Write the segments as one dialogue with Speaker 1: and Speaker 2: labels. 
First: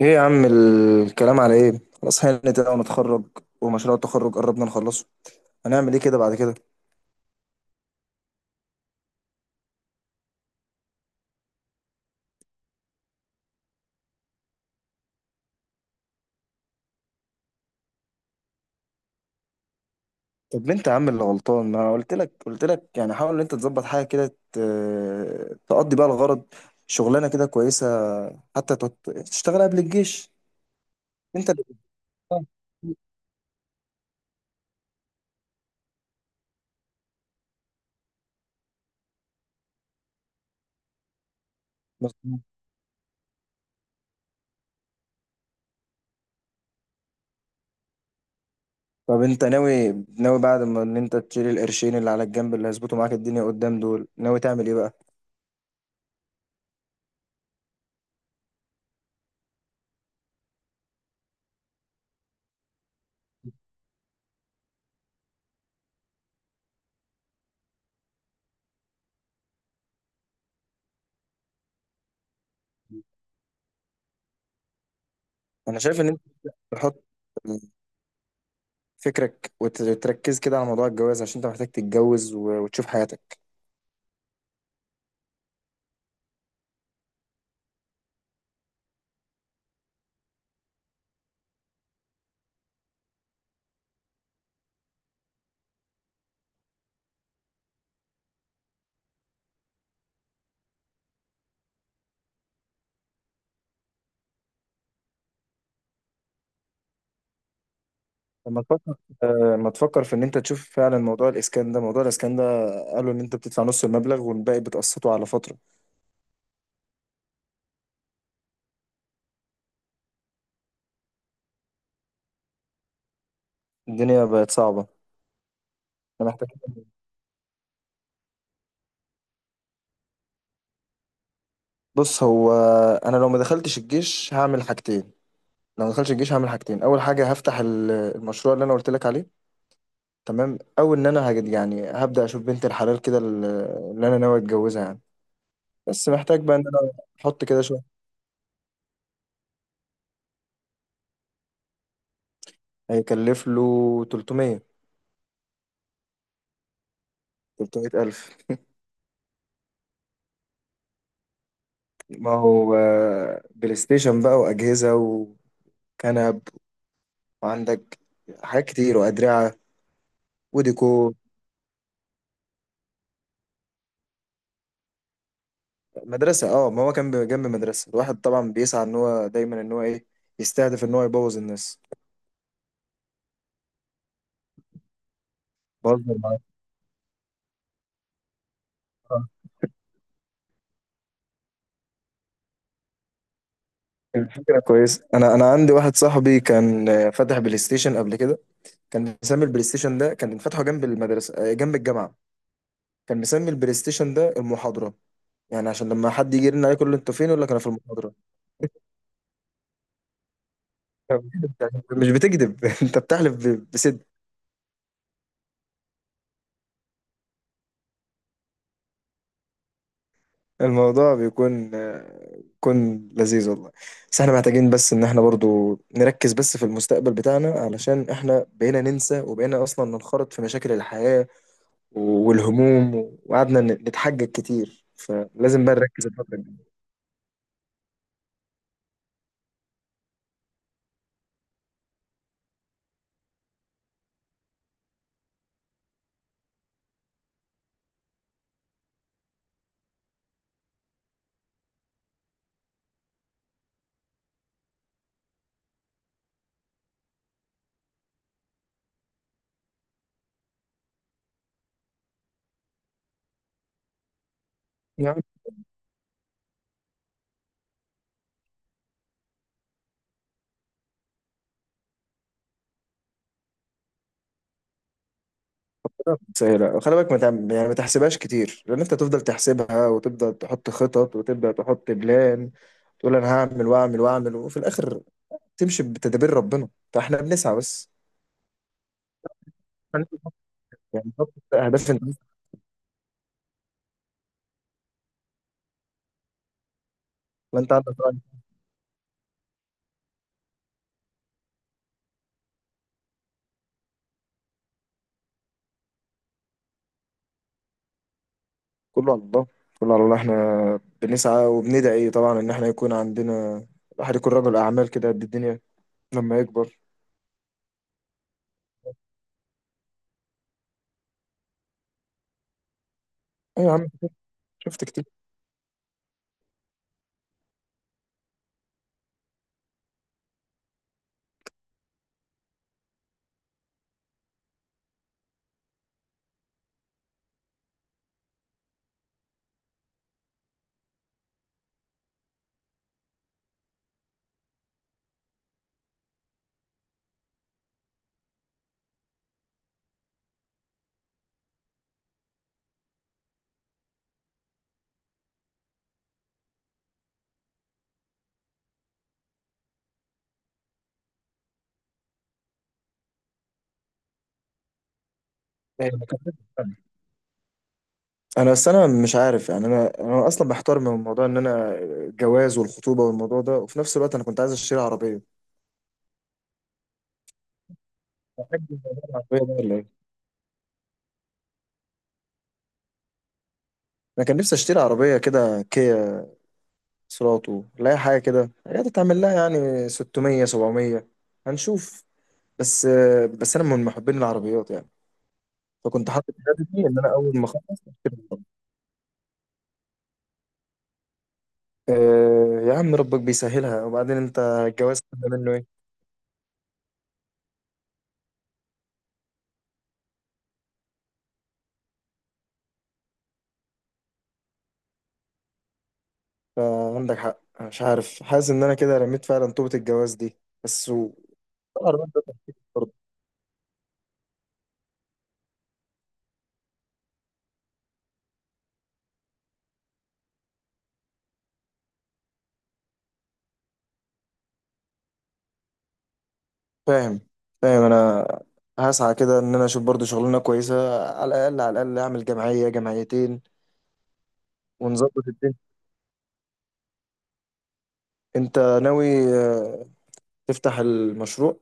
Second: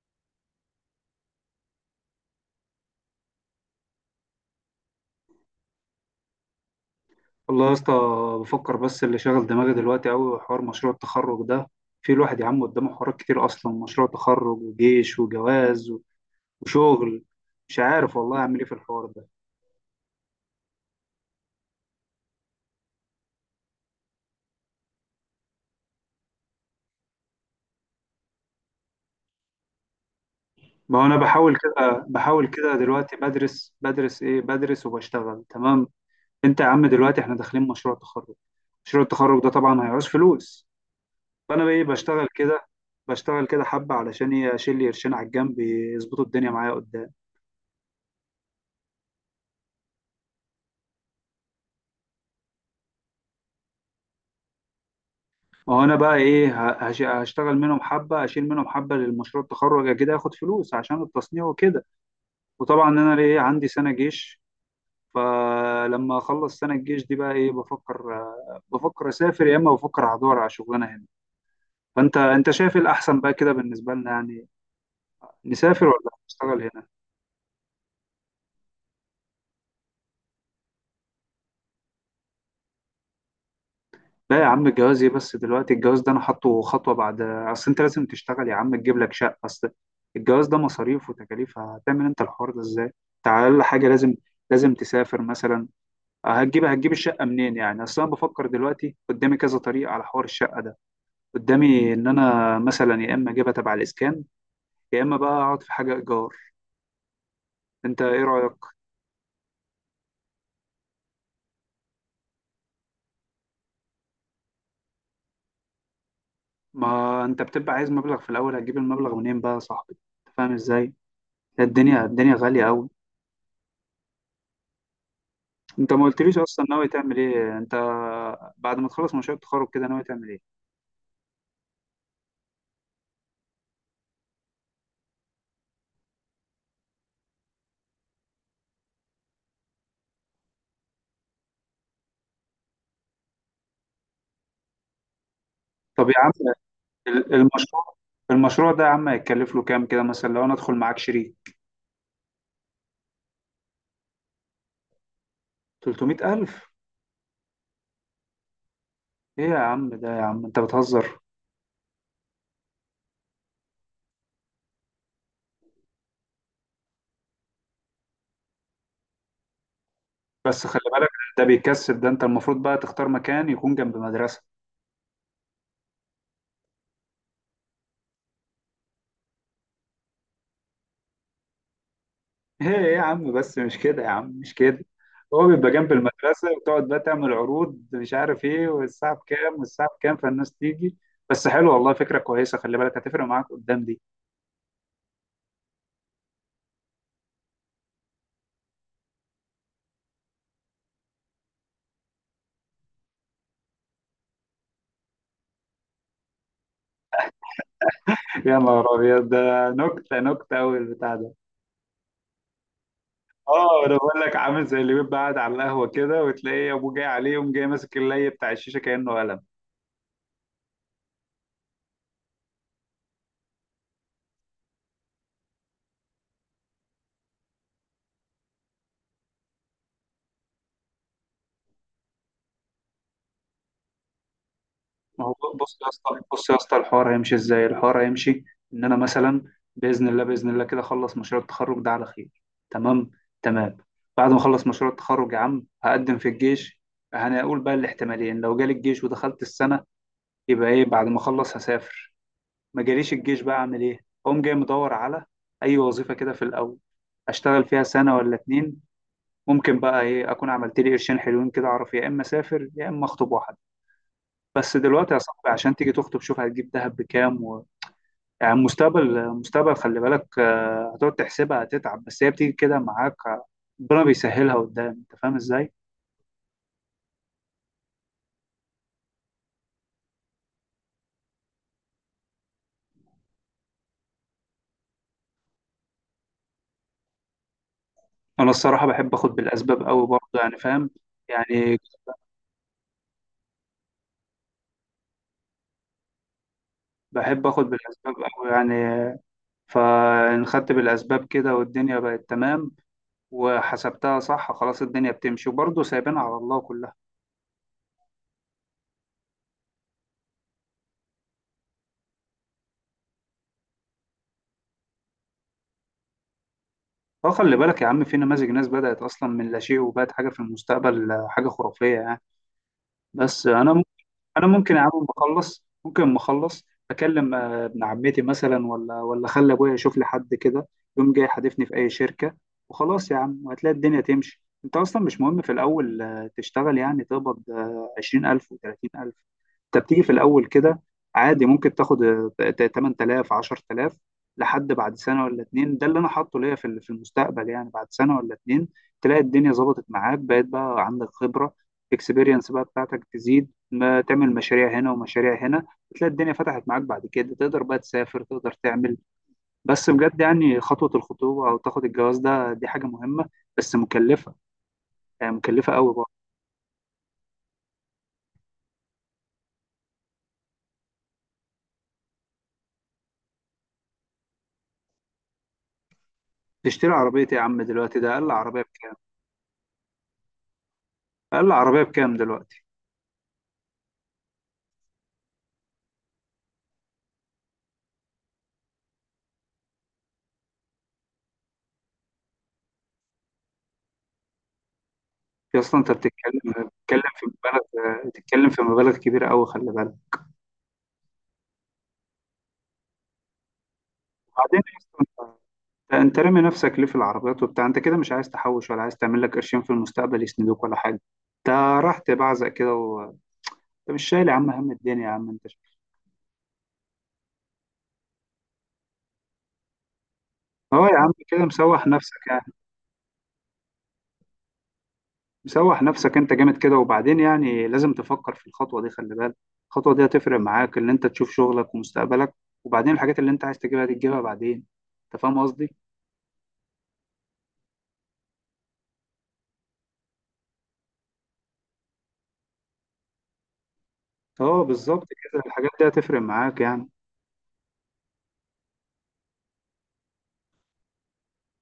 Speaker 1: ايه يا عم، الكلام على ايه؟ خلاص هانت بقى ونتخرج. ومشروع التخرج قربنا نخلصه. هنعمل ايه كده بعد كده؟
Speaker 2: والله يا اسطى، بفكر. بس اللي شاغل دماغي دلوقتي قوي حوار مشروع التخرج ده. في الواحد يا عم قدامه حوارات كتير، اصلا مشروع تخرج وجيش وجواز وشغل. مش عارف والله اعمل ايه في الحوار ده.
Speaker 1: طب انت يا عم اللي غلطان، ما قلت لك يعني حاول ان انت تظبط حاجه كده، تقضي بقى الغرض. شغلانه كده كويسه، حتى تشتغل قبل الجيش.
Speaker 2: ما هو انا
Speaker 1: انت
Speaker 2: بحاول
Speaker 1: اللي
Speaker 2: كده
Speaker 1: غلطان.
Speaker 2: بحاول كده دلوقتي، بدرس ايه بدرس وبشتغل، تمام. انت يا عم دلوقتي احنا داخلين مشروع تخرج. مشروع التخرج ده طبعا هيعوز فلوس، فانا بقى ايه، بشتغل
Speaker 1: مظبوط.
Speaker 2: كده، بشتغل كده حبة، علشان إيه؟ اشيل لي قرشين على الجنب يظبطوا الدنيا معايا قدام.
Speaker 1: طب انت ناوي، بعد ما ان انت تشيل القرشين اللي على الجنب اللي هيظبطوا معاك الدنيا قدام دول، ناوي تعمل ايه بقى؟
Speaker 2: ما هو انا بقى ايه هشتغل منهم حبه، اشيل منهم حبه للمشروع التخرج كده، اخد فلوس عشان التصنيع وكده. وطبعا انا ليه عندي سنه جيش، فلما اخلص سنه الجيش دي بقى ايه، بفكر، بفكر اسافر، يا اما بفكر هدور على شغلانه هنا. فانت شايف إيه الاحسن بقى كده بالنسبه لنا يعني،
Speaker 1: انا
Speaker 2: نسافر
Speaker 1: شايف ان
Speaker 2: ولا
Speaker 1: انت
Speaker 2: نشتغل هنا؟
Speaker 1: تحط فكرك وتركز كده على موضوع الجواز، عشان انت محتاج تتجوز وتشوف حياتك.
Speaker 2: لا يا عم، الجواز ايه بس دلوقتي؟ الجواز ده انا حاطه خطوه بعد، اصل انت لازم تشتغل يا عم، تجيب لك شقه، اصل الجواز ده مصاريف وتكاليف، هتعمل انت الحوار ده ازاي؟ انت على اقل حاجه لازم تسافر مثلا. هتجيب الشقه منين يعني؟ اصل انا بفكر دلوقتي قدامي كذا طريقه على حوار الشقه ده. قدامي ان انا مثلا يا اما اجيبها تبع الاسكان، يا اما بقى اقعد في حاجه ايجار. انت ايه رايك؟
Speaker 1: لما تفكر، في ان انت تشوف فعلا موضوع الاسكان ده، قالوا ان انت بتدفع نص المبلغ والباقي بتقسطه على فترة.
Speaker 2: ما انت بتبقى عايز مبلغ في الاول، هتجيب المبلغ منين بقى يا صاحبي؟ أنت فاهم ازاي؟ الدنيا غاليه قوي.
Speaker 1: الدنيا بقت صعبة.
Speaker 2: انت ما
Speaker 1: انا
Speaker 2: قلتليش
Speaker 1: محتاج.
Speaker 2: اصلا ناوي تعمل ايه انت؟ بعد ما تخلص مشروع التخرج كده ناوي تعمل ايه؟
Speaker 1: بص، هو انا لو ما دخلتش الجيش هعمل حاجتين. اول حاجة هفتح المشروع اللي انا قلت لك عليه، تمام؟ او ان انا هجد يعني، هبدأ اشوف بنت الحلال كده، اللي انا ناوي اتجوزها يعني.
Speaker 2: طب
Speaker 1: بس
Speaker 2: يا عم،
Speaker 1: محتاج بقى ان انا
Speaker 2: ال-
Speaker 1: احط كده
Speaker 2: المشروع
Speaker 1: شوية.
Speaker 2: المشروع ده يا عم هيتكلف له كام كده، مثلا لو انا ادخل معاك شريك؟
Speaker 1: هيكلف له 300.
Speaker 2: 300,000؟
Speaker 1: 300,000.
Speaker 2: ايه يا عم، ده يا عم انت بتهزر.
Speaker 1: ما هو آه، بلاي ستيشن بقى وأجهزة وكنب، وعندك حاجات كتير، وأدرعة
Speaker 2: بس خلي بالك،
Speaker 1: وديكور.
Speaker 2: ده بيكسب. ده انت المفروض بقى تختار مكان يكون جنب مدرسة.
Speaker 1: مدرسة؟ اه، ما هو كان جنب مدرسة، الواحد طبعا بيسعى ان هو دايما ان هو ايه، يستهدف ان هو يبوظ الناس.
Speaker 2: ايه يا عم، بس مش كده يا عم، مش كده. هو بيبقى جنب
Speaker 1: بهزر معاك.
Speaker 2: المدرسة وتقعد بقى تعمل عروض مش عارف ايه، والساعة
Speaker 1: آه.
Speaker 2: بكام والساعة بكام، فالناس تيجي. بس حلو والله، فكرة كويسة، خلي بالك هتفرق معاك قدام دي.
Speaker 1: الفكرة كويس، انا عندي واحد صاحبي كان آه، فتح بلاي ستيشن قبل كده. كان مسمي البلاي ستيشن ده، كان فاتحه جنب المدرسة آه، جنب الجامعة. كان مسمي البلاي ستيشن ده المحاضرة، يعني عشان لما حد يجي يرن عليه يقول له انتوا فين، يقول لك انا في المحاضرة.
Speaker 2: يا نهار ابيض، ده نكته، نكته قوي البتاع ده.
Speaker 1: مش بتكذب انت بتحلف
Speaker 2: اه انا
Speaker 1: بصدق.
Speaker 2: بقول لك، عامل زي اللي بيبقى قاعد على القهوه كده وتلاقي ابوه جاي عليه، يقوم جاي ماسك اللي بتاع الشيشه كانه قلم.
Speaker 1: الموضوع بيكون آه، بيكون لذيذ والله. بس احنا محتاجين بس ان احنا برضو نركز بس في المستقبل بتاعنا، علشان احنا بقينا ننسى وبقينا اصلا ننخرط في مشاكل الحياة والهموم، وقعدنا نتحجج كتير،
Speaker 2: ما هو
Speaker 1: فلازم بقى
Speaker 2: بص يا
Speaker 1: نركز
Speaker 2: اسطى،
Speaker 1: الفترة دي.
Speaker 2: الحوار هيمشي ازاي؟ الحوار هيمشي ان انا مثلا باذن الله، كده اخلص مشروع التخرج ده على خير، تمام، تمام. بعد ما اخلص مشروع التخرج يا عم هقدم في الجيش. هنقول بقى الاحتمالين، لو جالي الجيش ودخلت السنه، يبقى ايه بعد ما اخلص هسافر. ما جاليش الجيش بقى اعمل ايه؟ اقوم جاي مدور على اي وظيفه كده في الاول، اشتغل فيها سنه ولا اتنين. ممكن بقى ايه اكون عملت لي قرشين حلوين كده، اعرف يا اما اسافر، يا اما اخطب واحد. بس
Speaker 1: يا
Speaker 2: دلوقتي يا
Speaker 1: عم
Speaker 2: صاحبي، عشان تيجي تخطب شوف هتجيب دهب بكام و... يعني المستقبل مستقبل، خلي بالك، هتقعد تحسبها هتتعب، بس هي بتيجي كده معاك. ربنا بيسهلها قدام، انت فاهم ازاي.
Speaker 1: رب سهلة، خلي بالك، ما تعم- يعني ما تحسبهاش كتير، لان انت تفضل تحسبها وتبدا تحط خطط وتبدا تحط بلان، تقول انا هعمل واعمل واعمل، وفي الاخر تمشي بتدابير ربنا، فاحنا بنسعى بس.
Speaker 2: انا الصراحه بحب اخد بالاسباب قوي
Speaker 1: أنا-
Speaker 2: برضه يعني، فاهم.
Speaker 1: يعني حط
Speaker 2: يعني
Speaker 1: اهداف انت،
Speaker 2: بحب
Speaker 1: ما
Speaker 2: اخد
Speaker 1: انت عندك
Speaker 2: بالاسباب
Speaker 1: رأي.
Speaker 2: قوي يعني. فانخدت بالأسباب كده والدنيا بقت تمام، وحسبتها صح، خلاص الدنيا بتمشي، وبرضه سايبين على الله كلها.
Speaker 1: كله على الله. احنا بنسعى وبندعي طبعا ان احنا يكون عندنا، الواحد يكون رجل اعمال كده قد الدنيا لما يكبر.
Speaker 2: فخلي بالك يا عم، في نماذج ناس بدأت أصلا من لا شيء وبقت حاجة في المستقبل، حاجة خرافية يعني. بس
Speaker 1: ايه يا
Speaker 2: أنا،
Speaker 1: عم؟
Speaker 2: انا ممكن يا
Speaker 1: شفت
Speaker 2: عم
Speaker 1: كتير.
Speaker 2: بخلص، ممكن ما اخلص، اكلم ابن عمتي مثلا، ولا اخلي ابويا يشوف لي حد كده، يوم جاي حادفني في اي شركه. وخلاص يا عم، وهتلاقي الدنيا تمشي. انت اصلا مش مهم في الاول تشتغل يعني، تقبض 20,000 وتلاتين الف. انت بتيجي في الاول كده عادي، ممكن تاخد 8,000، 10,000، لحد بعد سنه ولا اتنين. ده اللي انا حاطه ليا في في المستقبل يعني، بعد سنه ولا اتنين تلاقي الدنيا ظبطت معاك، بقيت بقى عندك خبره، اكسبيرينس بقى بتاعتك تزيد. ما تعمل مشاريع هنا ومشاريع هنا، بتلاقي الدنيا فتحت معاك بعد كده، تقدر بقى تسافر، تقدر تعمل. بس بجد يعني خطوة الخطوبة أو تاخد الجواز ده، دي حاجة مهمة بس مكلفة، يعني مكلفة قوي برضه.
Speaker 1: انا بس انا مش عارف يعني، انا اصلا محتار من موضوع ان انا الجواز والخطوبه والموضوع ده، وفي نفس الوقت انا كنت عايز اشتري عربيه.
Speaker 2: تشتري عربية إيه يا عم دلوقتي؟ ده أقل عربية
Speaker 1: عربيه
Speaker 2: بكام؟
Speaker 1: بقى ولا ايه؟
Speaker 2: أقل عربية بكام دلوقتي؟
Speaker 1: انا كان نفسي اشتري عربيه كده كيا سلاطو، لا حاجة كده هي تتعمل لها يعني 600 700. هنشوف. بس أنا من محبين العربيات يعني،
Speaker 2: يا أصلا أنت
Speaker 1: فكنت حاطط
Speaker 2: بتتكلم،
Speaker 1: هدفي إن
Speaker 2: بتتكلم
Speaker 1: أنا
Speaker 2: في
Speaker 1: أول ما أخلص
Speaker 2: مبالغ
Speaker 1: أشتري عربية.
Speaker 2: بتتكلم في مبالغ كبيرة قوي، خلي بالك.
Speaker 1: أه يا عم، ربك بيسهلها، وبعدين أنت
Speaker 2: وبعدين يا
Speaker 1: الجواز ده
Speaker 2: أسطى،
Speaker 1: منه إيه؟
Speaker 2: أنت رامي نفسك ليه في العربيات وبتاع؟ أنت كده مش عايز تحوش ولا عايز تعمل لك قرشين في المستقبل يسندوك ولا حاجة؟ أنت راح تبعزق كده، انت مش شايل يا عم هم الدنيا يا عم انت.
Speaker 1: فعندك حق، أنا مش عارف، حاسس إن أنا كده رميت فعلا طوبة الجواز دي،
Speaker 2: اه
Speaker 1: بس
Speaker 2: يا عم
Speaker 1: و...
Speaker 2: كده مسوح
Speaker 1: العربيات ده
Speaker 2: نفسك يعني،
Speaker 1: تفكير برضه.
Speaker 2: مسوح نفسك انت جامد كده. وبعدين يعني لازم تفكر في الخطوه دي، خلي بالك الخطوه دي هتفرق معاك، ان انت تشوف شغلك ومستقبلك، وبعدين الحاجات اللي انت عايز تجيبها دي تجيبها بعدين. انت فاهم قصدي؟
Speaker 1: فاهم. فاهم أنا. هسعى كده إن أنا أشوف برضه شغلانة كويسة، على الأقل أعمل جمعية جمعيتين
Speaker 2: اه بالظبط
Speaker 1: ونظبط.
Speaker 2: كده، الحاجات دي هتفرق معاك يعني.
Speaker 1: انت ناوي آه، تفتح المشروع؟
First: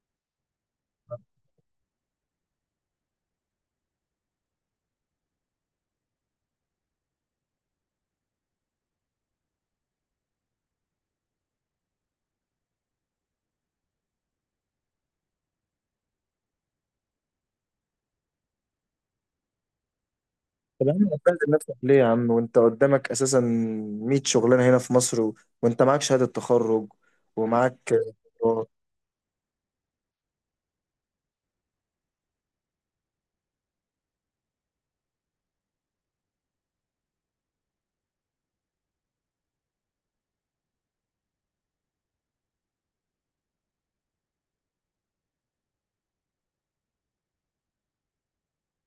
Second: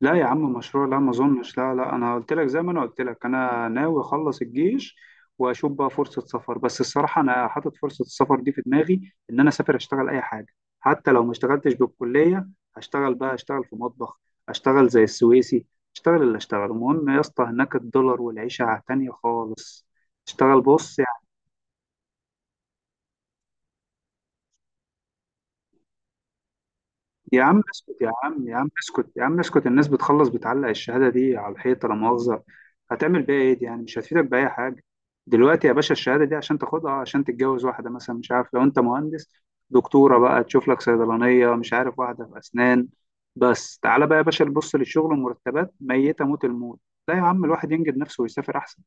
Speaker 2: لا يا عم مشروع، لا، ما اظنش، لا، لا، انا قلت لك، زي ما انا قلت لك، انا ناوي اخلص الجيش واشوف بقى فرصه سفر. بس الصراحه انا حاطط فرصه السفر دي في دماغي، ان انا اسافر اشتغل اي حاجه، حتى لو ما اشتغلتش بالكليه. هشتغل بقى، اشتغل في مطبخ، اشتغل زي السويسي، اشتغل اللي اشتغل، المهم يا اسطى هناك الدولار والعيشه تانية خالص. اشتغل
Speaker 1: طب يا
Speaker 2: بص.
Speaker 1: عم هتبهدل نفسك ليه يا عم، وانت قدامك اساسا 100 شغلانه هنا في مصر و... وانت معاك شهاده تخرج
Speaker 2: يا عم
Speaker 1: ومعاك
Speaker 2: اسكت يا عم،
Speaker 1: آه،
Speaker 2: اسكت. الناس بتخلص بتعلق الشهادة دي على الحيطة، لا مؤاخذة. هتعمل بيها ايه دي يعني؟ مش هتفيدك بأي حاجة. دلوقتي يا باشا الشهادة دي عشان تاخدها عشان تتجوز واحدة مثلا، مش عارف، لو انت مهندس دكتورة بقى تشوف لك صيدلانية، مش عارف واحدة في أسنان. بس تعالى بقى يا باشا نبص للشغل والمرتبات، ميتة موت الموت. لا يا عم، الواحد ينجد نفسه ويسافر أحسن.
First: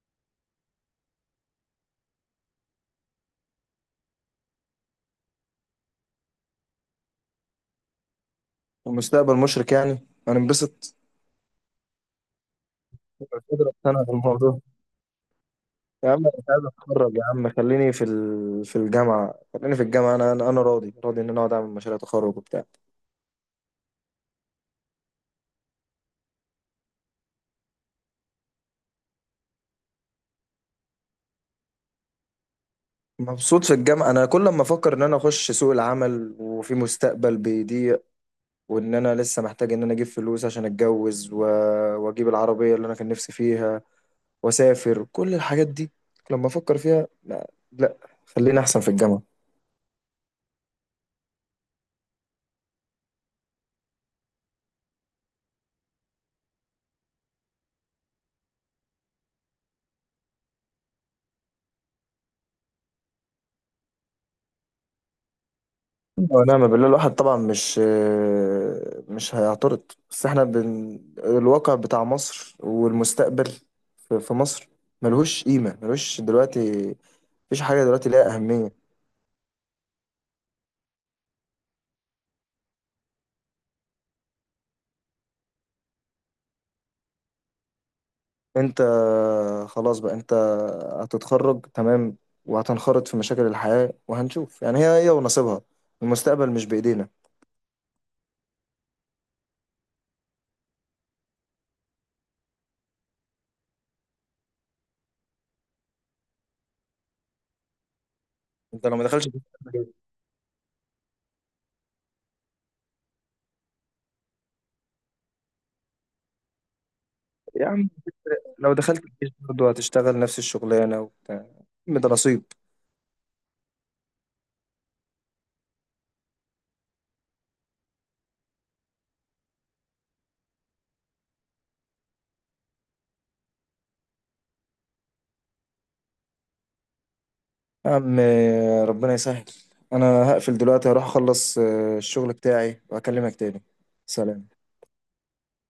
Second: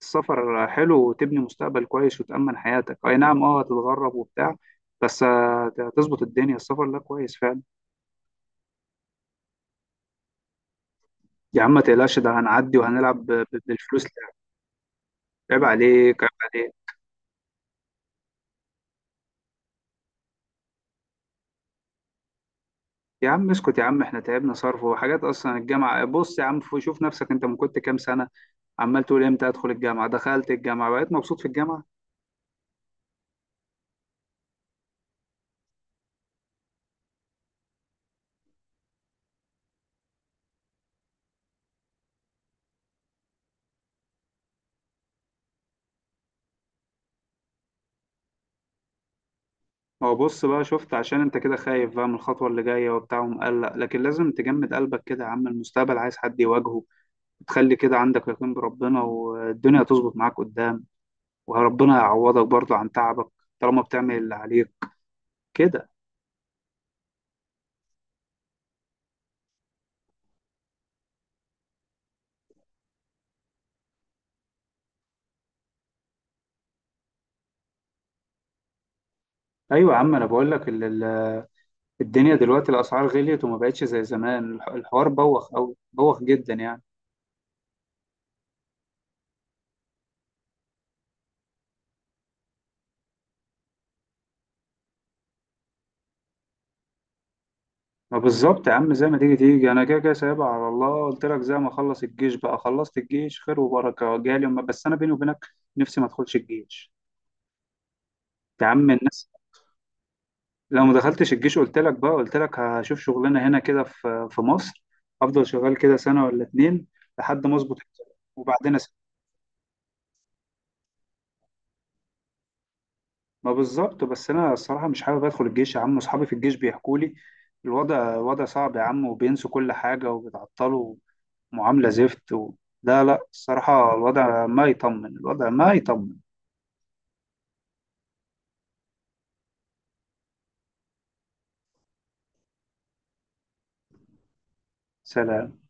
Speaker 2: السفر حلو، وتبني مستقبل كويس وتأمن حياتك، أي نعم اه هتتغرب وبتاع، بس هتظبط الدنيا، السفر ده كويس فعلا.
Speaker 1: ومستقبل مشرق يعني. انا انبسط.
Speaker 2: يا عم ما تقلقش، ده هنعدي وهنلعب
Speaker 1: مش قادر
Speaker 2: بالفلوس
Speaker 1: اقتنع
Speaker 2: لعب.
Speaker 1: بالموضوع.
Speaker 2: عيب
Speaker 1: يا عم
Speaker 2: عليك، عيب
Speaker 1: انا مش عايز
Speaker 2: عليك.
Speaker 1: اتخرج يا عم، خليني في ال... في الجامعه. خليني في الجامعه، انا راضي، ان انا اقعد اعمل مشاريع تخرج وبتاع.
Speaker 2: يا عم اسكت يا عم، احنا تعبنا صرف وحاجات، اصلا الجامعه بص يا عم، شوف نفسك انت من كنت كام سنه عمال تقول امتى ادخل الجامعه، دخلت الجامعه بقيت مبسوط في الجامعه.
Speaker 1: مبسوط في الجامعه. انا كل ما افكر ان انا اخش سوق العمل وفي مستقبل بيضيق، وان انا لسه محتاج ان انا اجيب فلوس عشان اتجوز و... واجيب العربيه اللي انا كان نفسي فيها، واسافر، كل الحاجات دي لما افكر فيها لا, لا. خلينا احسن في الجامعه.
Speaker 2: ما هو بص بقى، شفت، عشان انت كده خايف بقى من الخطوه اللي جايه وبتاع ومقلق، لكن لازم تجمد قلبك كده يا عم، المستقبل عايز حد يواجهه. تخلي كده عندك يقين بربنا والدنيا تظبط معاك قدام، وربنا يعوضك برضه عن تعبك طالما بتعمل اللي عليك كده.
Speaker 1: ونعم بالله. الواحد طبعا مش هيعترض، بس احنا بن... الواقع بتاع مصر والمستقبل في مصر ملهوش قيمه، ملهوش دلوقتي. مفيش حاجه دلوقتي ليها اهميه.
Speaker 2: ايوه يا عم انا بقول لك، الدنيا دلوقتي الأسعار غليت وما بقتش زي زمان، الحوار بوخ أوي، بوخ جدا يعني.
Speaker 1: انت خلاص بقى، انت هتتخرج تمام، وهتنخرط في مشاكل الحياة، وهنشوف يعني هي ونصيبها. المستقبل مش بإيدينا.
Speaker 2: ما بالظبط يا عم، زي ما تيجي تيجي أنا كده كده سايبها على الله، قلت لك زي ما أخلص الجيش بقى، خلصت الجيش خير وبركة جالي، بس أنا بيني وبينك نفسي ما أدخلش الجيش. يا
Speaker 1: انت
Speaker 2: عم
Speaker 1: لو ما دخلتش
Speaker 2: الناس،
Speaker 1: الجيش-
Speaker 2: لو ما دخلتش الجيش قلت لك بقى، قلت لك هشوف شغلانة هنا كده في مصر، أفضل شغال كده سنة ولا اتنين لحد ما
Speaker 1: يا
Speaker 2: أظبط
Speaker 1: عم
Speaker 2: حالي.
Speaker 1: لو
Speaker 2: وبعدين
Speaker 1: دخلت الجيش برضه هتشتغل نفس الشغلانة وبتاع يا عم، ده نصيب.
Speaker 2: ما بالظبط. بس انا الصراحه مش حابب ادخل الجيش يا عم، اصحابي في الجيش بيحكوا لي الوضع، وضع صعب يا عم، وبينسوا كل حاجه وبيتعطلوا، معامله زفت و... لا لا، الصراحه الوضع ما يطمن، الوضع ما يطمن.
Speaker 1: يا عم ربنا يسهل. انا هقفل دلوقتي، هروح اخلص آه، الشغل بتاعي واكلمك تاني. سلام.
Speaker 2: سلام.